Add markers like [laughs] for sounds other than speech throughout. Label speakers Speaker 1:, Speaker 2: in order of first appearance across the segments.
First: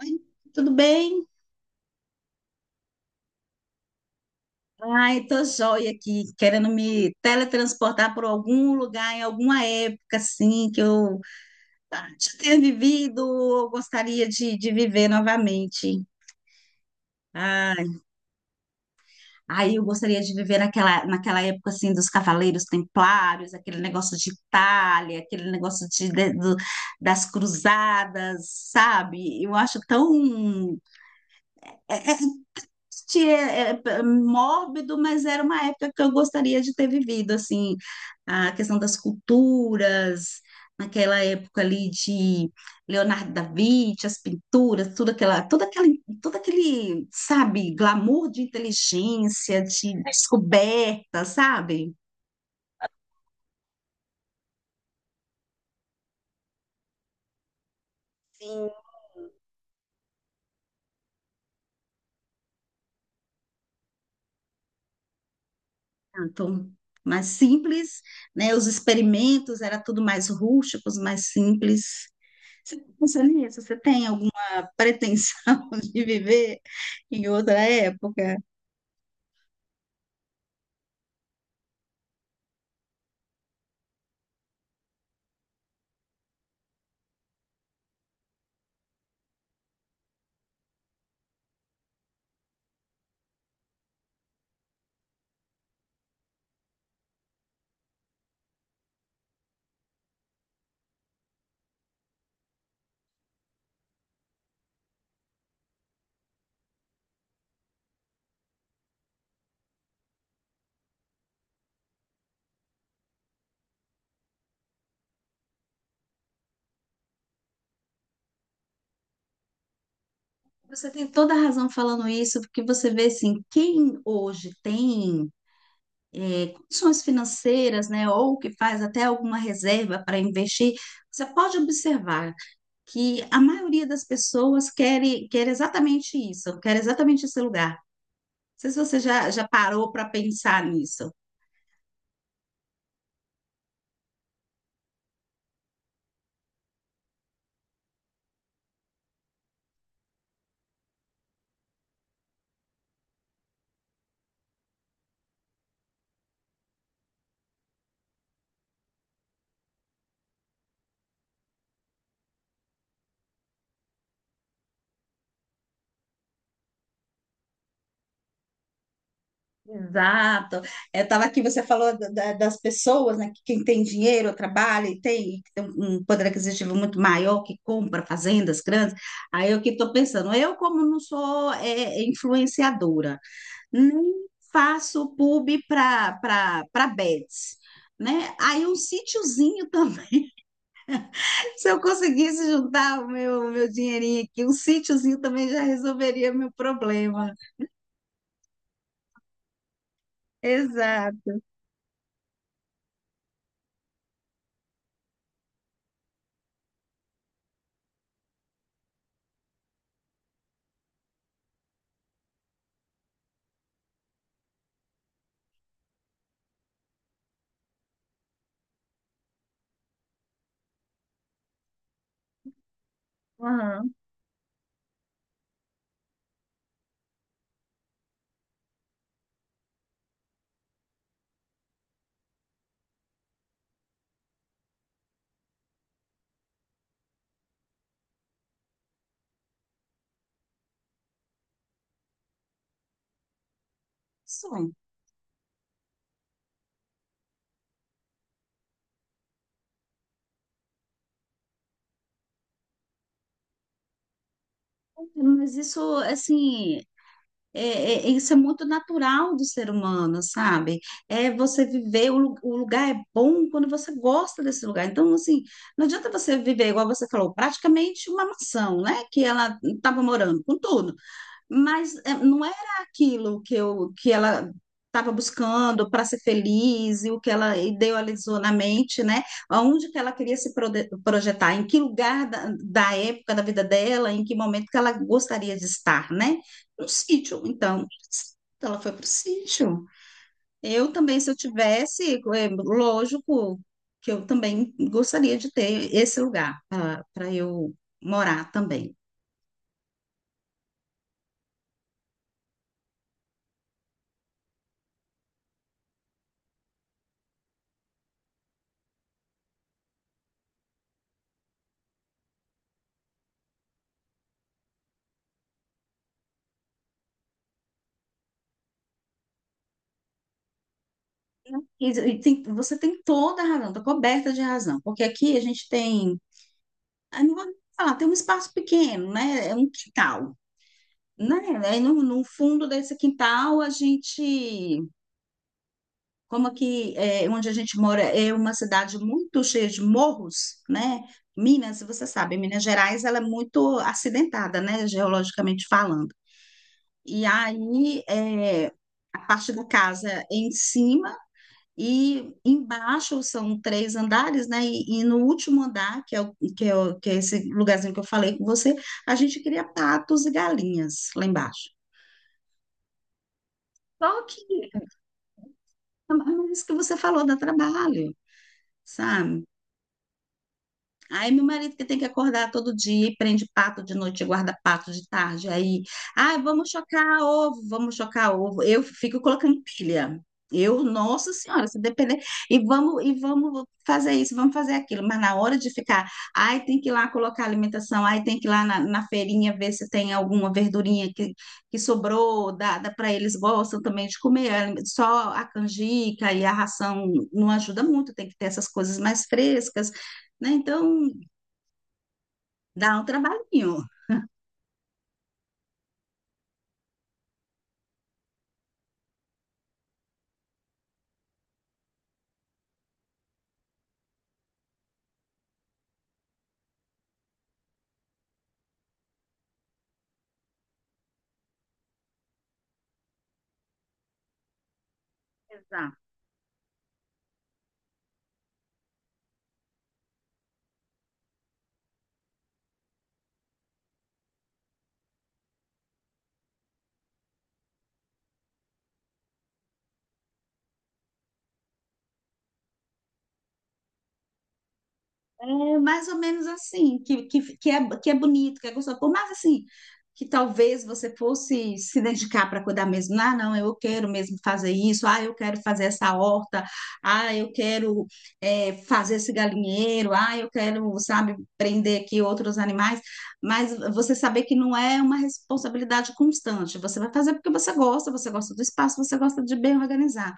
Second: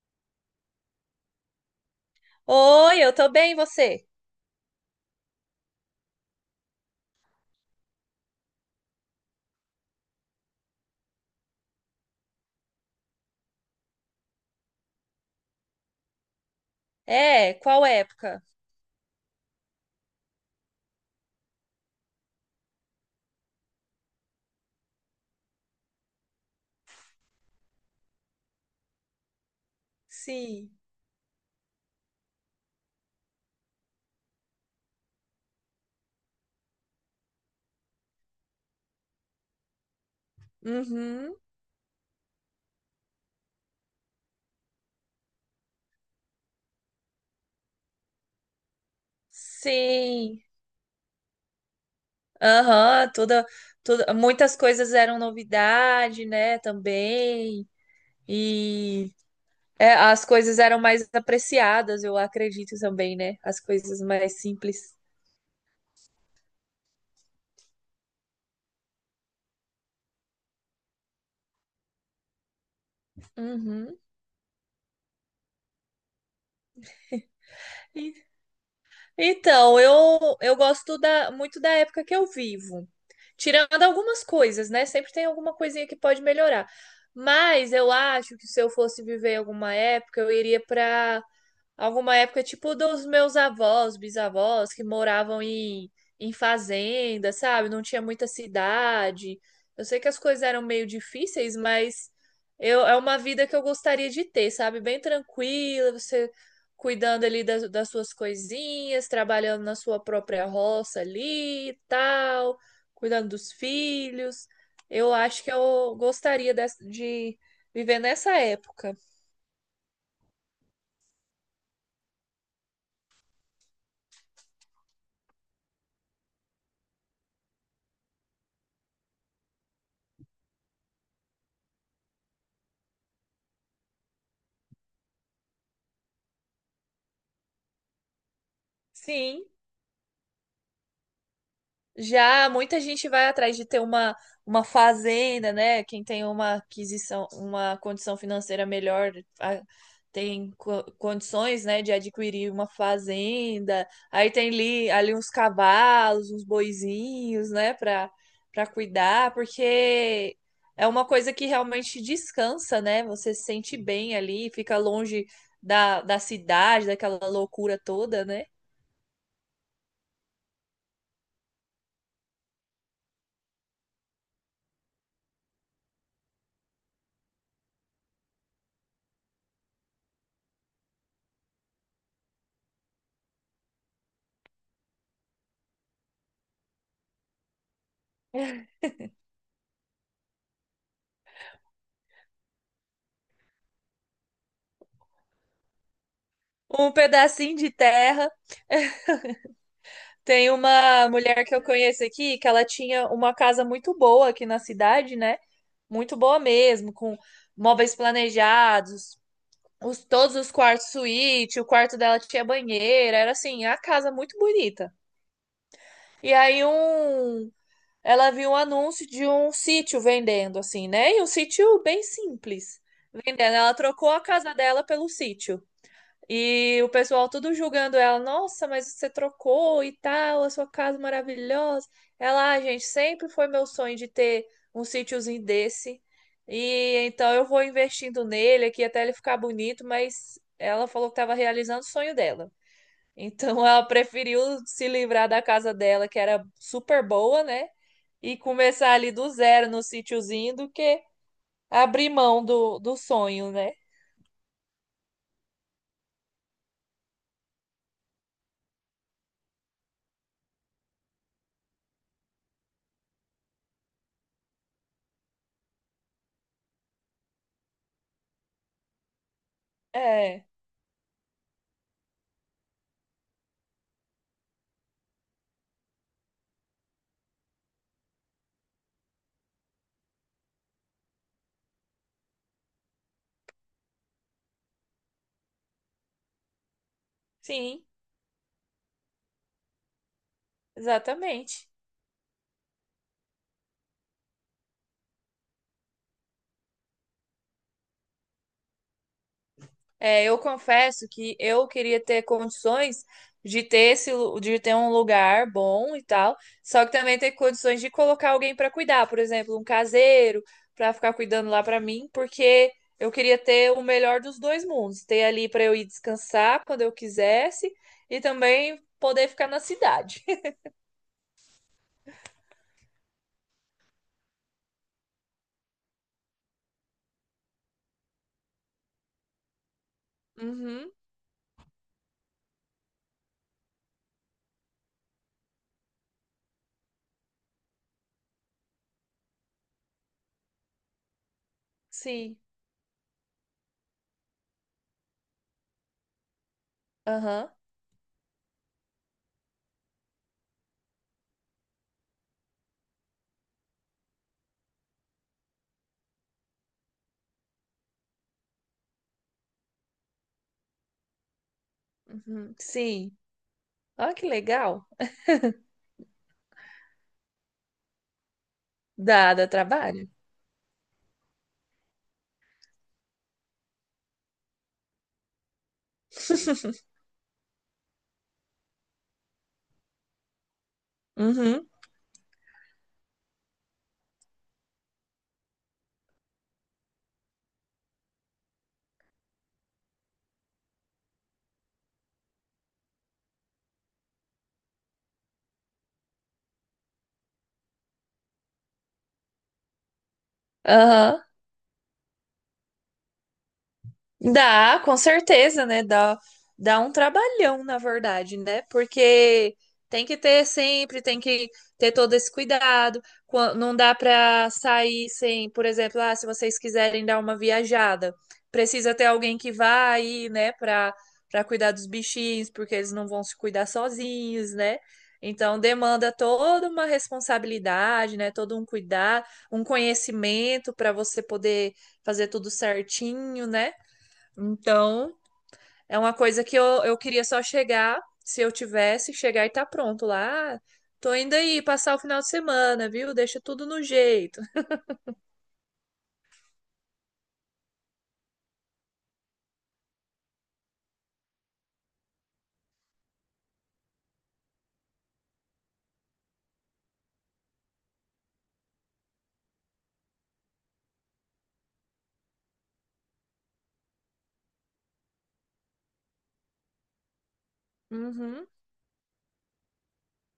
Speaker 1: Oi, tudo bem?
Speaker 2: Oi, eu tô bem, e você?
Speaker 1: Ai, tô joia aqui, querendo me teletransportar por algum lugar, em alguma época, assim, que eu já tenha vivido, ou gostaria de viver novamente.
Speaker 2: É, qual
Speaker 1: Ai,
Speaker 2: época?
Speaker 1: aí eu gostaria de viver naquela época, assim, dos Cavaleiros Templários, aquele negócio de Itália, aquele negócio das cruzadas, sabe? Eu acho
Speaker 2: Sim.
Speaker 1: tão é, é triste, mórbido, mas era uma época que eu gostaria de ter vivido, assim, a questão das culturas, naquela
Speaker 2: Uhum.
Speaker 1: época ali de Leonardo da Vinci, as pinturas, tudo aquela, toda aquela, todo aquele, sabe, glamour de inteligência, de
Speaker 2: Sim.
Speaker 1: descoberta, sabe?
Speaker 2: Aham, toda, toda, muitas coisas eram novidade, né, também.
Speaker 1: Sim.
Speaker 2: E As coisas eram mais apreciadas, eu acredito também, né? As coisas mais simples.
Speaker 1: Então, mais simples, né? Os experimentos era tudo mais rústicos, mais simples. Você pensa nisso? Você
Speaker 2: Uhum.
Speaker 1: tem alguma pretensão [laughs] de viver em outra época?
Speaker 2: Então, eu, eu gosto muito da época que eu vivo. Tirando algumas coisas, né? Sempre tem alguma coisinha que pode melhorar. Mas eu acho que, se eu fosse viver alguma época, eu iria para alguma época, tipo dos meus avós, bisavós, que moravam em fazenda, sabe? Não tinha muita cidade. Eu sei que as coisas eram meio difíceis, mas eu, é uma vida que eu gostaria de ter, sabe? Bem tranquila, você cuidando ali das suas coisinhas, trabalhando na sua própria roça ali e tal, cuidando dos filhos. Eu acho que eu gostaria de viver nessa época.
Speaker 1: Você tem toda a razão falando isso, porque você vê assim, quem hoje tem é, condições financeiras, né, ou que faz até alguma reserva para investir, você pode observar que a maioria das pessoas quer, quer exatamente isso, quer exatamente esse lugar. Não sei se você já,
Speaker 2: Sim.
Speaker 1: já parou para pensar nisso.
Speaker 2: Já muita gente vai atrás de ter uma fazenda, né? Quem tem uma aquisição, uma condição financeira melhor, a- tem condições, né, de adquirir uma fazenda. Aí tem ali uns cavalos, uns boizinhos, né, para cuidar, porque é uma coisa que realmente descansa, né? Você se sente bem ali, fica longe da cidade, daquela loucura toda, né?
Speaker 1: Exato. Eu estava aqui, você falou das pessoas, né? Quem tem dinheiro, trabalha e tem, que tem um poder aquisitivo muito maior, que compra fazendas grandes. Aí eu que estou pensando, eu como não sou é, influenciadora, nem faço pub para bets, né? Aí um sítiozinho também, [laughs] se eu conseguisse juntar o meu dinheirinho aqui, um sítiozinho também já resolveria meu
Speaker 2: Um
Speaker 1: problema.
Speaker 2: pedacinho de terra. Tem uma
Speaker 1: Exato.
Speaker 2: mulher que eu conheço aqui que ela tinha uma casa muito boa aqui na cidade, né? Muito boa mesmo, com móveis planejados, todos os quartos suíte, o quarto dela tinha banheira, era assim, a casa muito bonita. E aí um, Ela viu um anúncio de um sítio vendendo, assim, né? E um sítio bem simples, vendendo. Ela
Speaker 1: Aham.
Speaker 2: trocou a casa dela pelo sítio. E o pessoal tudo julgando ela, nossa, mas você trocou e tal, a sua casa maravilhosa. Ela, ah, gente, sempre foi meu sonho de ter um sítiozinho desse. E então eu vou investindo nele aqui até ele ficar bonito, mas ela falou que estava realizando o sonho dela. Então [laughs] ela preferiu
Speaker 1: Isso.
Speaker 2: se livrar da casa dela, que era super boa, né? E começar ali do zero no sítiozinho do que abrir mão do sonho, né?
Speaker 1: Mas isso, assim, é, isso é muito natural do ser humano, sabe? É você viver, o lugar é bom quando você gosta desse lugar. Então, assim, não adianta você viver, igual você falou, praticamente uma mansão, né? Que ela estava morando,
Speaker 2: É,
Speaker 1: com tudo, mas eh, não era aquilo que eu que ela estava buscando para ser feliz e o que ela idealizou na mente, né? Aonde que ela queria se projetar, em que lugar da época da vida dela, em que momento que ela gostaria de estar, né? No sítio.
Speaker 2: sim,
Speaker 1: Então, ela foi para o sítio. Eu também, se eu
Speaker 2: exatamente.
Speaker 1: tivesse, é, lógico que eu também gostaria de ter esse lugar para eu morar também.
Speaker 2: É, eu confesso que eu queria ter condições de ter de ter um lugar bom e tal, só que também ter condições de colocar alguém para cuidar, por exemplo, um caseiro para ficar cuidando lá para mim, porque eu queria ter o melhor dos dois mundos, ter ali para eu ir descansar quando eu quisesse e também poder ficar na cidade. [laughs]
Speaker 1: Você tem toda a razão, está coberta de razão, porque aqui a gente tem, ah, não vou falar, tem um espaço pequeno, né? É um quintal,
Speaker 2: Uhum,
Speaker 1: né? Aí no fundo desse quintal a gente, como aqui é, onde a gente mora é uma cidade muito cheia de morros, né? Minas, você sabe,
Speaker 2: sim.
Speaker 1: Minas Gerais ela é muito acidentada, né? Geologicamente falando. E
Speaker 2: Aham.
Speaker 1: aí é, a parte da casa é em cima. E embaixo são três andares, né? E no último andar, que é que é esse lugarzinho que eu falei com você, a gente cria patos e galinhas lá embaixo.
Speaker 2: Uhum, sim. Olha
Speaker 1: Só
Speaker 2: que
Speaker 1: que
Speaker 2: legal.
Speaker 1: é isso que você falou, dá trabalho,
Speaker 2: Dá,
Speaker 1: sabe?
Speaker 2: dá trabalho.
Speaker 1: Aí meu marido que tem que acordar todo dia, e prende pato de noite, e guarda pato de tarde. Aí, ah, vamos
Speaker 2: [laughs]
Speaker 1: chocar ovo, vamos chocar ovo. Eu fico colocando pilha. Eu, nossa senhora,
Speaker 2: Uhum.
Speaker 1: se depender, e vamos fazer isso, vamos fazer aquilo, mas na hora de ficar, ai, tem que ir lá colocar alimentação, ai, tem que ir lá na feirinha ver se tem alguma verdurinha que sobrou, dá para eles gostam também de comer, só a canjica e a ração não ajuda muito, tem que ter essas coisas mais frescas, né? Então,
Speaker 2: Aham.
Speaker 1: dá um trabalhinho.
Speaker 2: Dá, com certeza, né? Dá, dá um trabalhão, na verdade, né? Porque tem que ter sempre, tem que ter todo esse cuidado. Não dá para sair sem, por exemplo, ah, se vocês quiserem dar uma viajada, precisa ter alguém que vá aí, né, para cuidar dos bichinhos, porque eles não vão se cuidar sozinhos, né? Então
Speaker 1: Exato.
Speaker 2: demanda toda uma responsabilidade, né? Todo um cuidado, um conhecimento para você poder fazer tudo certinho, né? Então, é uma coisa que eu queria só chegar, se eu tivesse, chegar e tá pronto lá. Ah, tô indo aí passar o final de semana, viu? Deixa tudo no jeito.
Speaker 1: É mais ou menos assim, que é bonito, que é gostoso. Por mais assim, que talvez você fosse se dedicar para cuidar mesmo. Ah, não, eu quero mesmo fazer isso. Ah, eu quero fazer essa horta. Ah, eu quero é, fazer esse galinheiro. Ah, eu quero, sabe, prender aqui outros animais. Mas você saber que não é uma responsabilidade constante. Você vai fazer porque você
Speaker 2: Uhum.
Speaker 1: gosta do espaço, você gosta de bem organizar.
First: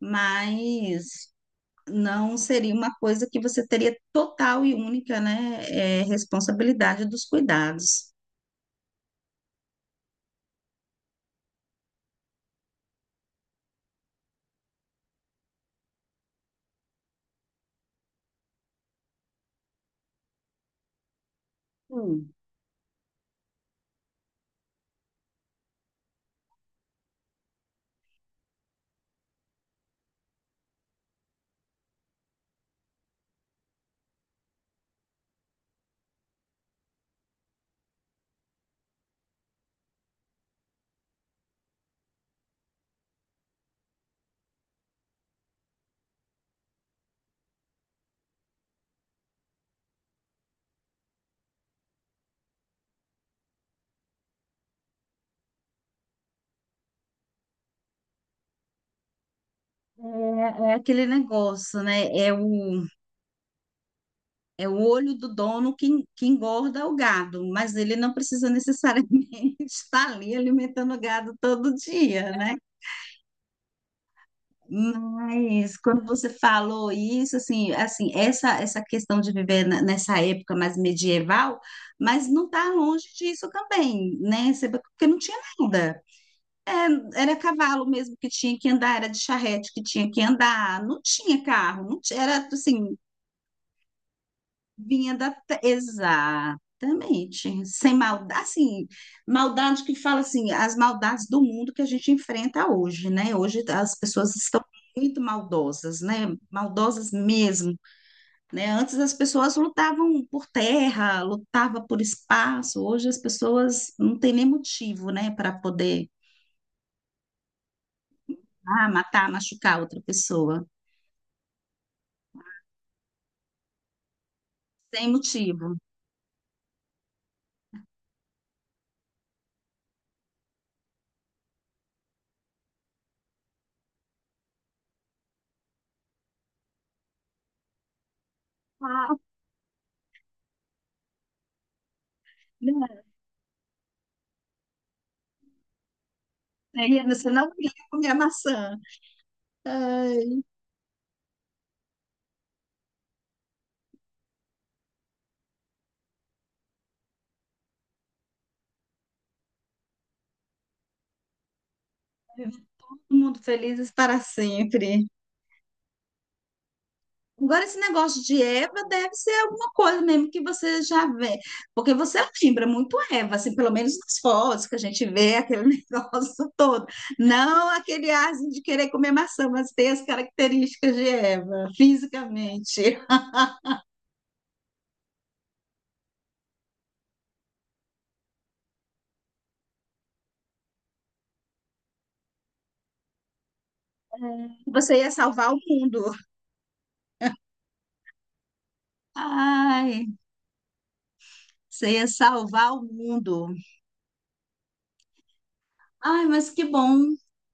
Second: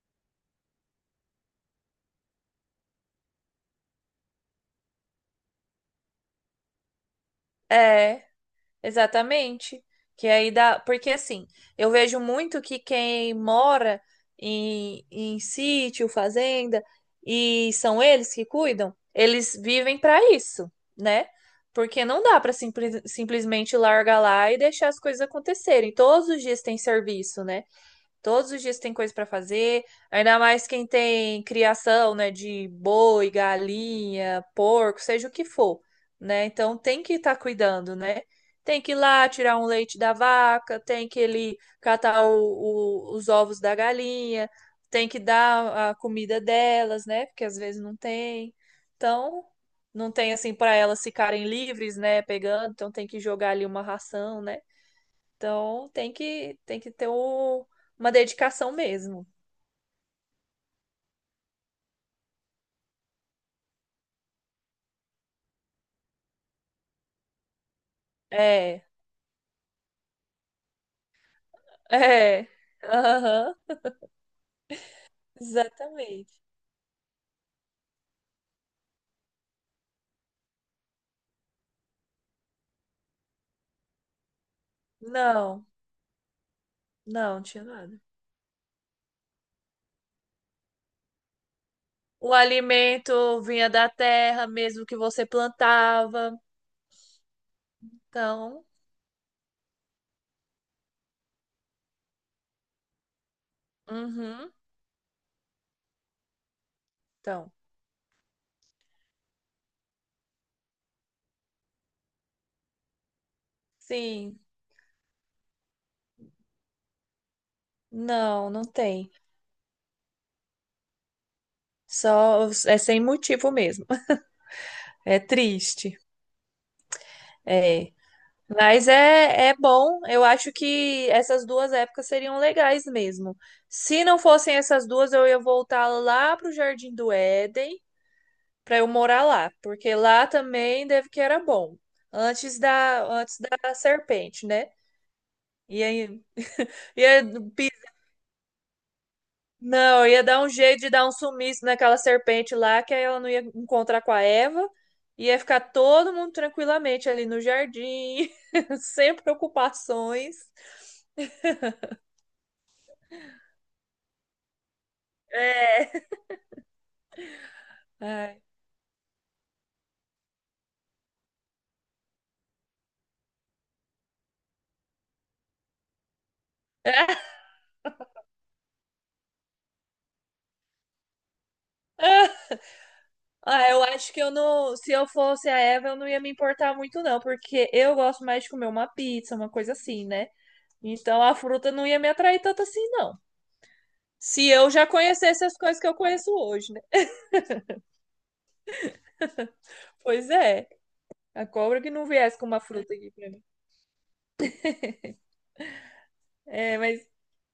Speaker 1: Mas não seria uma coisa que você teria total e única, né, é, responsabilidade dos cuidados.
Speaker 2: É. Exatamente. Que aí dá. Porque assim, eu vejo muito que quem mora em sítio, fazenda, e são eles que cuidam, eles vivem para isso, né? Porque não
Speaker 1: Hum,
Speaker 2: dá para simplesmente largar lá e deixar as coisas acontecerem. Todos os dias tem serviço, né? Todos os dias tem coisa para fazer, ainda mais quem tem criação, né, de boi, galinha, porco, seja o que for, né? Então tem que estar cuidando, né? Tem que ir lá tirar um leite da vaca, tem que ele catar os ovos da galinha, tem que dar a comida delas, né? Porque às vezes não tem. Então, não tem assim para elas ficarem livres, né? Pegando, então tem que jogar ali uma ração, né? Então tem que ter uma dedicação mesmo.
Speaker 1: É, é aquele negócio, né? É o olho do dono que, que engorda o gado, mas ele não precisa
Speaker 2: É,
Speaker 1: necessariamente [laughs] estar ali alimentando o gado todo
Speaker 2: [laughs]
Speaker 1: dia,
Speaker 2: é.
Speaker 1: né?
Speaker 2: Aham,
Speaker 1: Mas quando você
Speaker 2: exatamente.
Speaker 1: falou isso, assim, assim, essa questão de viver nessa época mais medieval, mas não está longe disso também, né? Você... Porque não tinha
Speaker 2: Não,
Speaker 1: nada.
Speaker 2: não,
Speaker 1: Era
Speaker 2: não tinha
Speaker 1: cavalo
Speaker 2: nada.
Speaker 1: mesmo que tinha que andar, era de charrete que tinha que andar, não tinha carro, não ti-
Speaker 2: O
Speaker 1: era assim,
Speaker 2: alimento vinha da terra mesmo que
Speaker 1: vinha
Speaker 2: você
Speaker 1: da...
Speaker 2: plantava.
Speaker 1: Exatamente. Sem maldade,
Speaker 2: Então,
Speaker 1: assim, maldade que fala assim, as maldades do mundo que a gente enfrenta hoje, né? Hoje as pessoas
Speaker 2: uhum,
Speaker 1: estão muito maldosas, né? Maldosas
Speaker 2: então,
Speaker 1: mesmo, né? Antes as pessoas lutavam por terra, lutavam por espaço, hoje as pessoas não têm
Speaker 2: sim.
Speaker 1: nem motivo, né, para poder
Speaker 2: Não, não
Speaker 1: ah,
Speaker 2: tem.
Speaker 1: matar, machucar outra pessoa.
Speaker 2: Só é sem motivo mesmo. [laughs]
Speaker 1: Sem
Speaker 2: É
Speaker 1: motivo.
Speaker 2: triste. É. Mas é bom, eu acho que essas duas épocas seriam legais mesmo. Se não fossem essas duas, eu ia voltar lá pro Jardim do Éden para eu
Speaker 1: Ah,
Speaker 2: morar lá, porque lá também deve que era bom, antes
Speaker 1: né?
Speaker 2: da serpente, né? E aí,
Speaker 1: Aí
Speaker 2: ia,
Speaker 1: você não queria
Speaker 2: pi-
Speaker 1: comer a maçã.
Speaker 2: não, ia dar
Speaker 1: Ai,
Speaker 2: um jeito de dar um sumiço naquela serpente lá, que aí ela não ia encontrar com a Eva, ia ficar todo mundo tranquilamente ali no jardim, [laughs] sem preocupações.
Speaker 1: todo mundo felizes para sempre.
Speaker 2: É.
Speaker 1: Agora, esse negócio de
Speaker 2: Ai.
Speaker 1: Eva deve ser alguma coisa mesmo que você já vê. Porque você lembra muito Eva, assim, pelo menos nas fotos que a gente vê, aquele [laughs] negócio todo.
Speaker 2: [laughs]
Speaker 1: Não aquele asno de querer comer maçã, mas tem as características de Eva, fisicamente.
Speaker 2: Ah, eu acho que eu não. Se eu fosse a Eva, eu não ia me importar muito, não, porque eu gosto mais de comer uma pizza, uma coisa assim, né? Então a fruta não ia me atrair tanto assim, não. Se eu já
Speaker 1: Você ia
Speaker 2: conhecesse
Speaker 1: salvar
Speaker 2: as
Speaker 1: o
Speaker 2: coisas que eu
Speaker 1: mundo.
Speaker 2: conheço hoje, né?
Speaker 1: Ai,
Speaker 2: Pois é, a cobra que
Speaker 1: você
Speaker 2: não
Speaker 1: ia
Speaker 2: viesse com uma
Speaker 1: salvar o
Speaker 2: fruta aqui pra mim.
Speaker 1: mundo. Ai, mas que
Speaker 2: É,
Speaker 1: bom
Speaker 2: mas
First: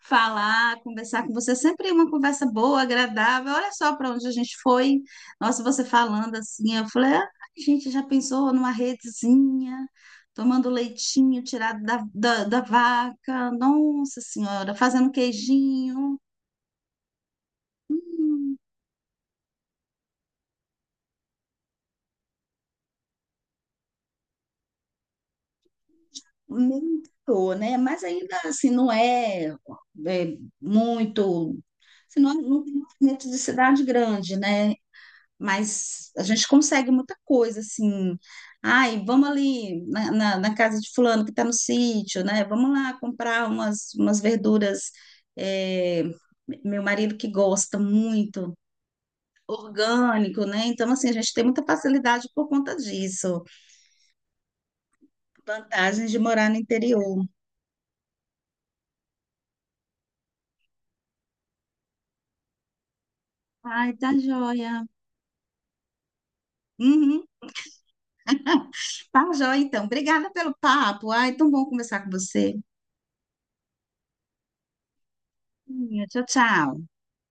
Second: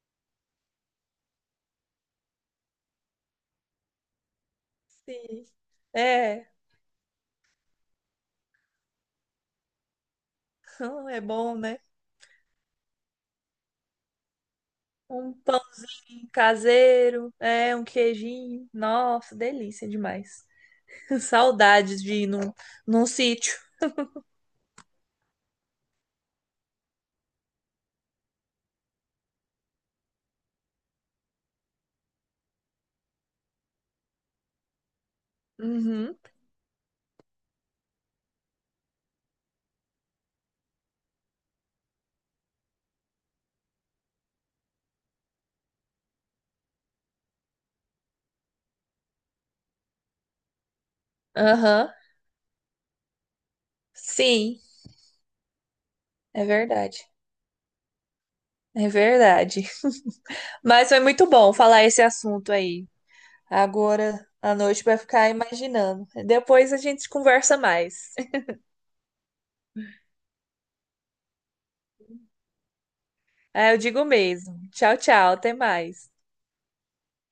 Speaker 1: falar, conversar com você. É sempre uma conversa boa, agradável. Olha só para onde a gente foi.
Speaker 2: sim.
Speaker 1: Nossa, você falando
Speaker 2: É,
Speaker 1: assim, eu falei, ah, a gente já pensou numa redezinha, tomando
Speaker 2: [laughs] é
Speaker 1: leitinho
Speaker 2: bom, né?
Speaker 1: tirado da vaca. Nossa Senhora, fazendo
Speaker 2: Um pão
Speaker 1: queijinho.
Speaker 2: caseiro, um queijinho. Nossa, delícia demais. [laughs] Saudades de ir num sítio.
Speaker 1: Nem tô, né? Mas ainda assim, não é, é muito. Assim, não, é, não tem movimento de cidade grande, né? Mas
Speaker 2: Uhum.
Speaker 1: a gente consegue muita coisa, assim. Ai, vamos ali na casa de fulano que está no sítio, né? Vamos lá comprar umas, umas verduras. É, meu marido que gosta muito, orgânico, né? Então, assim, a gente tem muita
Speaker 2: Aham,
Speaker 1: facilidade por conta disso.
Speaker 2: sim,
Speaker 1: Vantagens de
Speaker 2: é
Speaker 1: morar no
Speaker 2: verdade.
Speaker 1: interior.
Speaker 2: É verdade. Mas foi muito bom falar esse assunto aí.
Speaker 1: Ai, tá
Speaker 2: Agora à
Speaker 1: joia.
Speaker 2: noite vai ficar imaginando. Depois a gente
Speaker 1: Uhum.
Speaker 2: conversa mais. [laughs]
Speaker 1: Tá joia, então. Obrigada pelo papo. Ai, tão bom conversar com você.
Speaker 2: Ah, eu digo mesmo. Tchau, tchau, até mais.
Speaker 1: Tchau, tchau.